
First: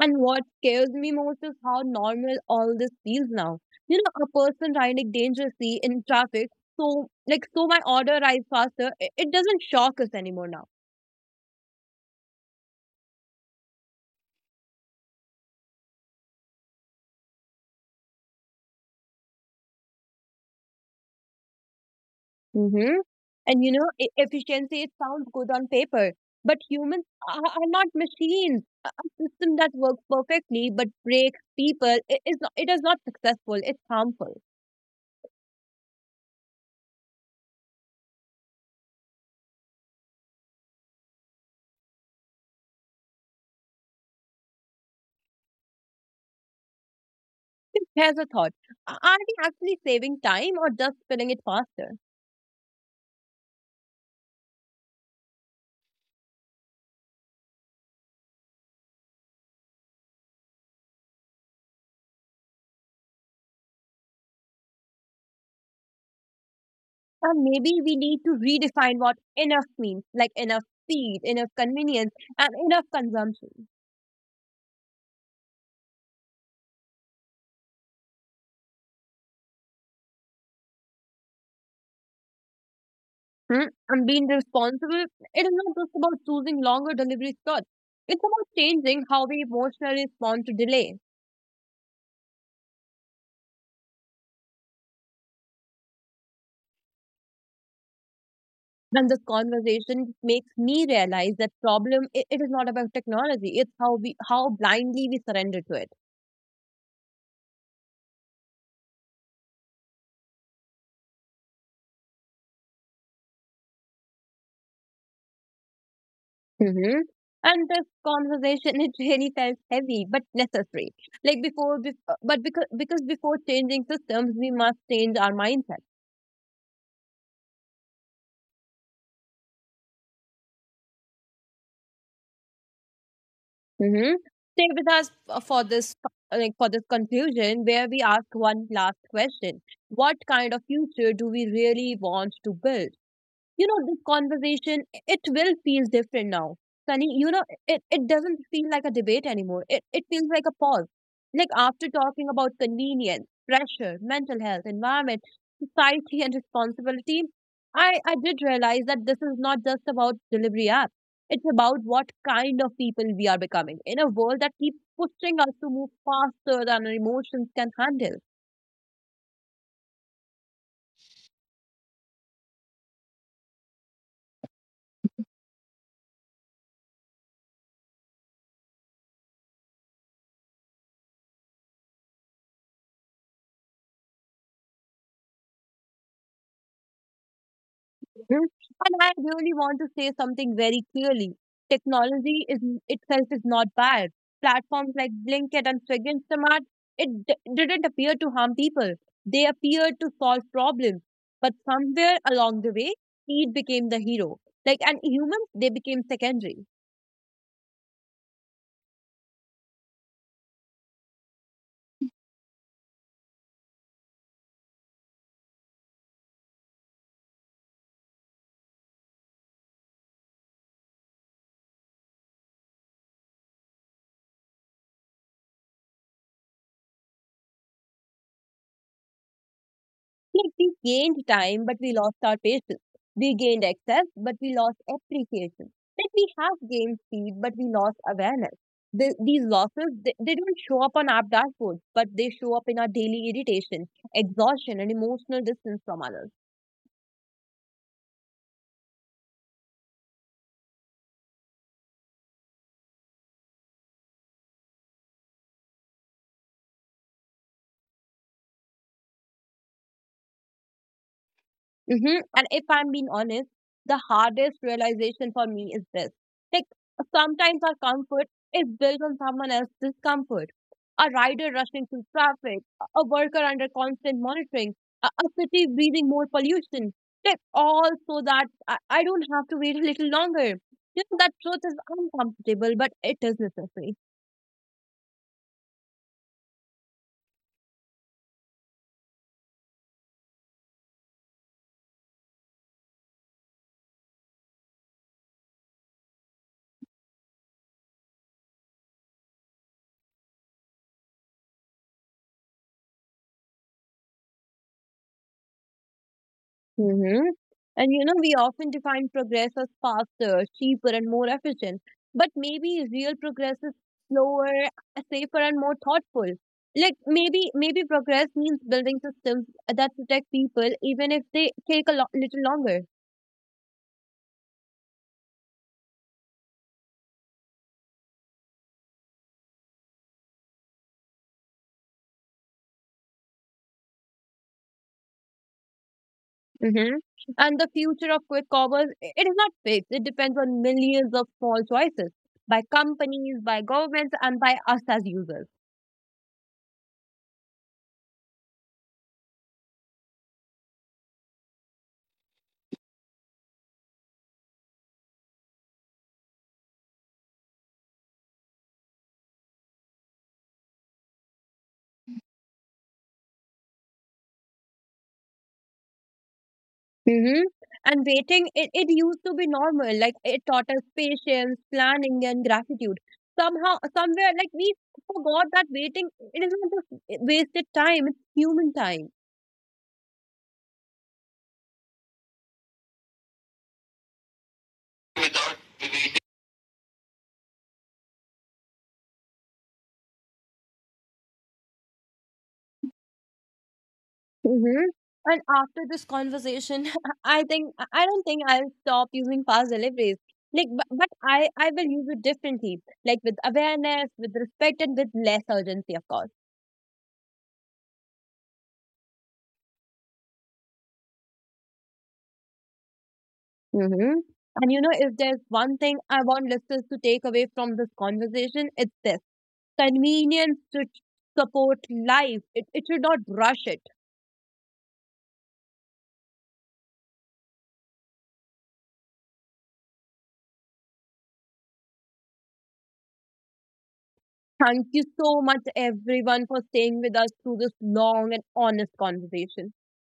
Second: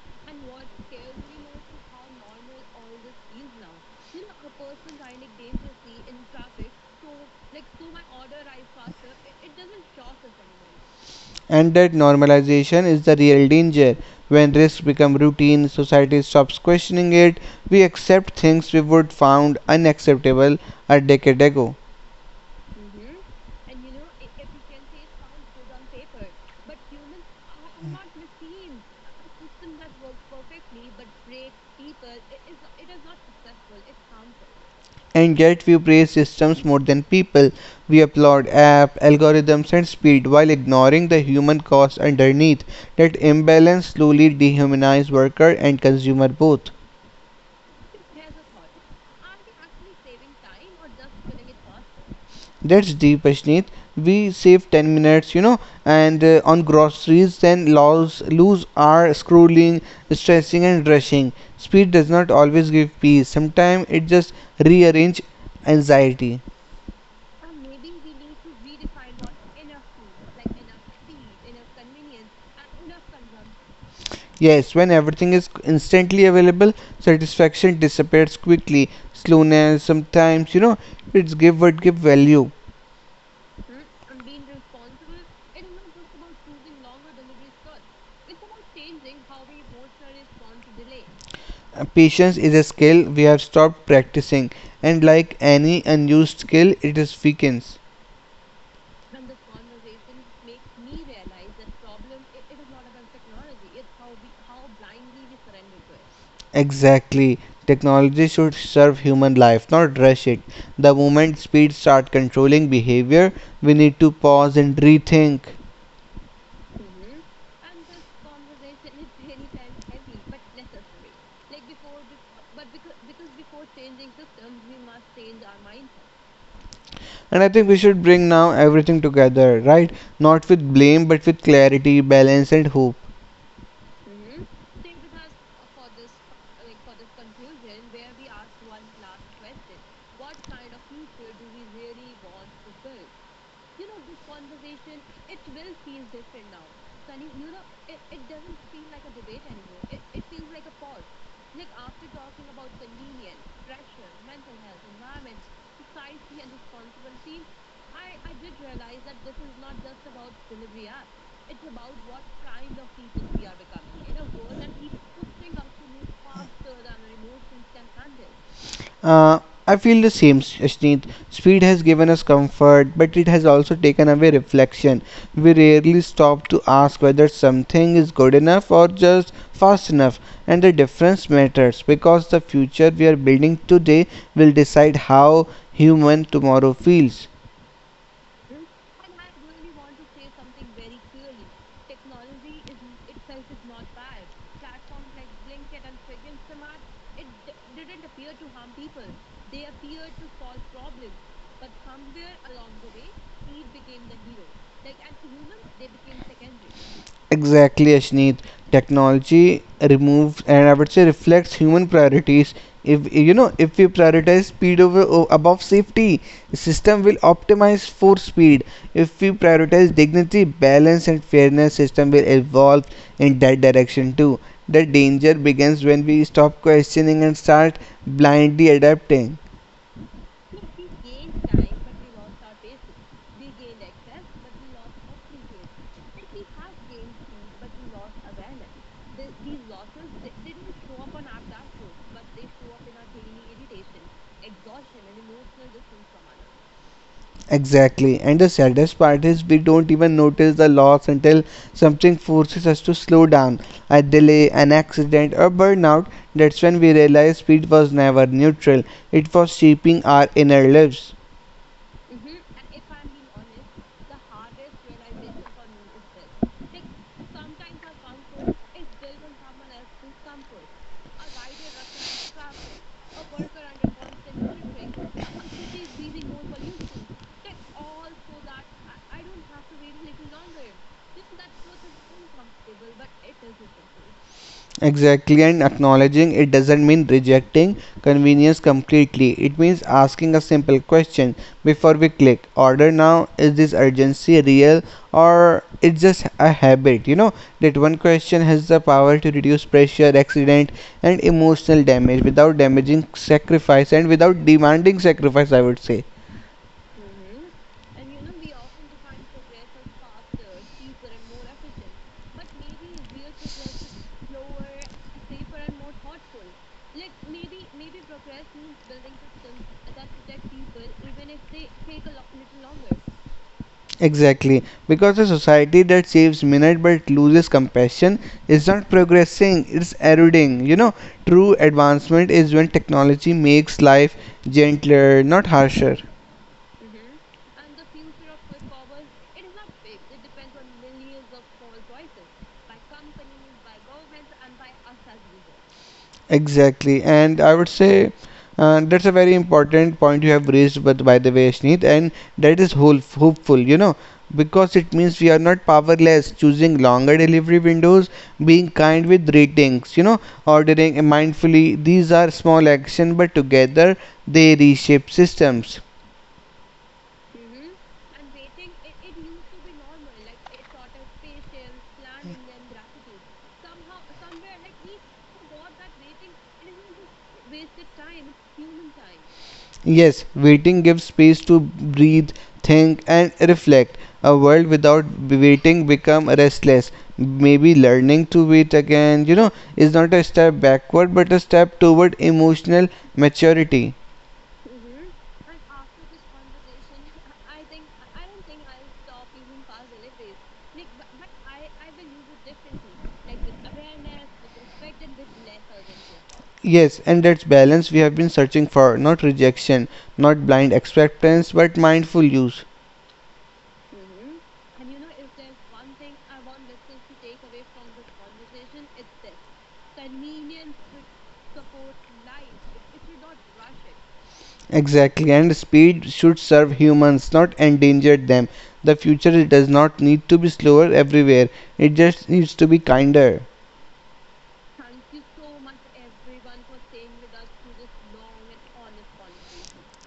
And what scares me most is how normal all this feels now. You know, a person riding dangerously in traffic, so like so my order arrives faster. It doesn't shock us anymore now.
And that normalization is the real danger. When risks become routine, society stops questioning it. We accept things we would found unacceptable a decade ago.
Mm-hmm. And you know, efficiency, it sounds good on paper, but humans are not machines. A system that works perfectly but breaks people I- is not, it is not successful. It's harmful.
And yet we praise systems more than people. We applaud apps, algorithms and speed while ignoring the human cost underneath. That imbalance slowly dehumanizes worker and consumer both.
Here's a thought: Are we actually saving time, or just filling it faster?
That's deep, Ashneet. We save 10 minutes, you know, and on groceries, then lose our scrolling, stressing, and rushing. Speed does not always give peace. Sometimes it just rearrange anxiety.
Or maybe we need to redefine what enough means, like enough speed, enough convenience, and enough consumption.
Yes, when everything is instantly available, satisfaction disappears quickly. Slowness, sometimes, you know, it's give what give value.
Hmm? And being responsible, it is not just about choosing longer delivery slots. It's about changing how we emotionally respond to delay.
Patience is a skill we have stopped practicing, and like any unused skill, it is weakens.
And this conversation makes me realize that problem it is not about technology. It's how blindly we surrender to it.
Exactly. Technology should serve human life, not rush it. The moment speeds start controlling behavior, we need to pause and rethink.
Mm-hmm. And this conversation, it really felt heavy but necessary. Like before, bef- but because before changing systems, we must change our mindset.
And I think we should bring now everything together, right? Not with blame, but with clarity, balance, and hope.
Mm-hmm. Stay with us for this conclusion, where we ask one last question: what kind of future do we really want to build? You know, this conversation, it will feel different now, Sunny. You know, it doesn't feel like a debate anymore, it feels like a pause. Like after talking about convenience, pressure, mental health, environment, society, and responsibility, I did realize that this is not just about delivery apps, it's about what kind of people we are becoming in a world that keeps pushing us to move faster than our emotions can handle.
Uh, I feel the same, Ashneet. Speed has given us comfort, but it has also taken away reflection. We rarely stop to ask whether something is good enough or just fast enough, and the difference matters because the future we are building today will decide how human tomorrow feels.
Hmm. And I really want to say something very clearly. Technology is itself is not bad. Platforms like Blinkit and Swig and Smart, it didn't appear to harm people. They appeared to solve problems. But somewhere along the way, speed became the hero. Like, and humans, they became secondary.
Exactly, Ashneet. Technology removes and I would say reflects human priorities. If you know, if we prioritize speed over above safety, the system will optimize for speed. If we prioritize dignity, balance, and fairness, system will evolve in that direction too. The danger begins when we stop questioning and start blindly adapting.
Like, we gained time, but we lost our patience. We gained access, but we lost appreciation. Like, we have gained speed, but we lost awareness. These losses, they don't show up on app dashboards, but they show up in our daily irritation, exhaustion, and emotional distance from others.
Exactly. And the saddest part is we don't even notice the loss until something forces us to slow down. A delay, an accident, or burnout, that's when we realize speed was never neutral. It was shaping our inner lives.
And if I'm being honest, the hardest realization for me is this. Like, sometimes our comfort is built on someone else's discomfort. A rider rushing through traffic, a worker under constant monitoring, a city breathing more pollution. Like, all so that I don't have to wait a little longer. You know, that truth is uncomfortable, but it is necessary.
Exactly, and acknowledging it doesn't mean rejecting convenience completely. It means asking a simple question before we click order now. Is this urgency real or it's just a habit? You know, that one question has the power to reduce pressure, accident, and emotional damage without damaging sacrifice and without demanding sacrifice, I would say.
Mm-hmm. And you know, we often define progress as faster, cheaper, and more efficient. But maybe real progress is slower, safer, and more thoughtful. Like, maybe progress means building systems that protect people, even if they take a little longer.
Exactly, because a society that saves minute but loses compassion is not progressing, it's eroding. You know, true advancement is when technology makes life gentler, not harsher.
Mm-hmm. And the future of quick commerce, it is not fixed. It depends on millions of small choices by companies, by governments, and by us as users.
Exactly, and I would say that's a very important point you have raised, but by the way, Sneet, and that is whole, hopeful, you know, because it means we are not powerless, choosing longer delivery windows, being kind with ratings, you know, ordering mindfully. These are small action, but together they reshape systems.
hmm And waiting, it used to be normal. Like, it taught us patience, planning, and gratitude. Somehow, somewhere, like we forgot that waiting, it is not just wasted time, it's human time.
Yes, waiting gives space to breathe, think, and reflect. A world without waiting become restless. Maybe learning to wait again, you know, is not a step backward but a step toward emotional maturity.
Mm-hmm. And after this conversation, I don't think I'll stop using fast deliveries. Like, but I will use it differently, like with awareness, with respect, and with less urgency, of course.
Yes, and that's balance we have been searching for, not rejection, not blind acceptance, but mindful use.
Mm-hmm. And you know, if there's one thing I want listeners to take away from this conversation, it's this. Convenience should support life. It should not rush it.
Exactly, and speed should serve humans, not endanger them. The future does not need to be slower everywhere, it just needs to be kinder.
Thank you so much, everyone, for staying with us through this long and honest conversation.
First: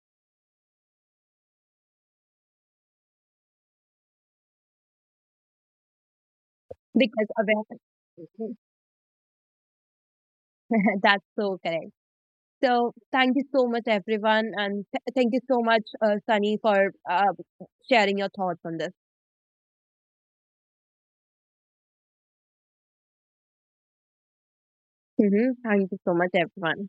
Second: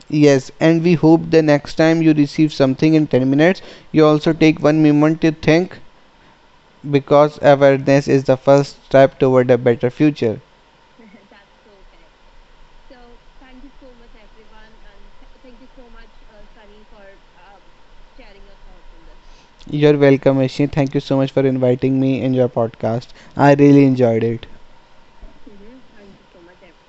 Yes, and we hope the next time you receive something in 10 minutes, you also take one moment to think
Because
because
awareness.
awareness is the first step toward a better future.
That's so correct. So thank you so much, everyone, and thank you so much, Sunny, for sharing your thoughts on this.
You're welcome, Ishi. Thank you so much for inviting me in your podcast. I really enjoyed it.
Thank you so much, everyone.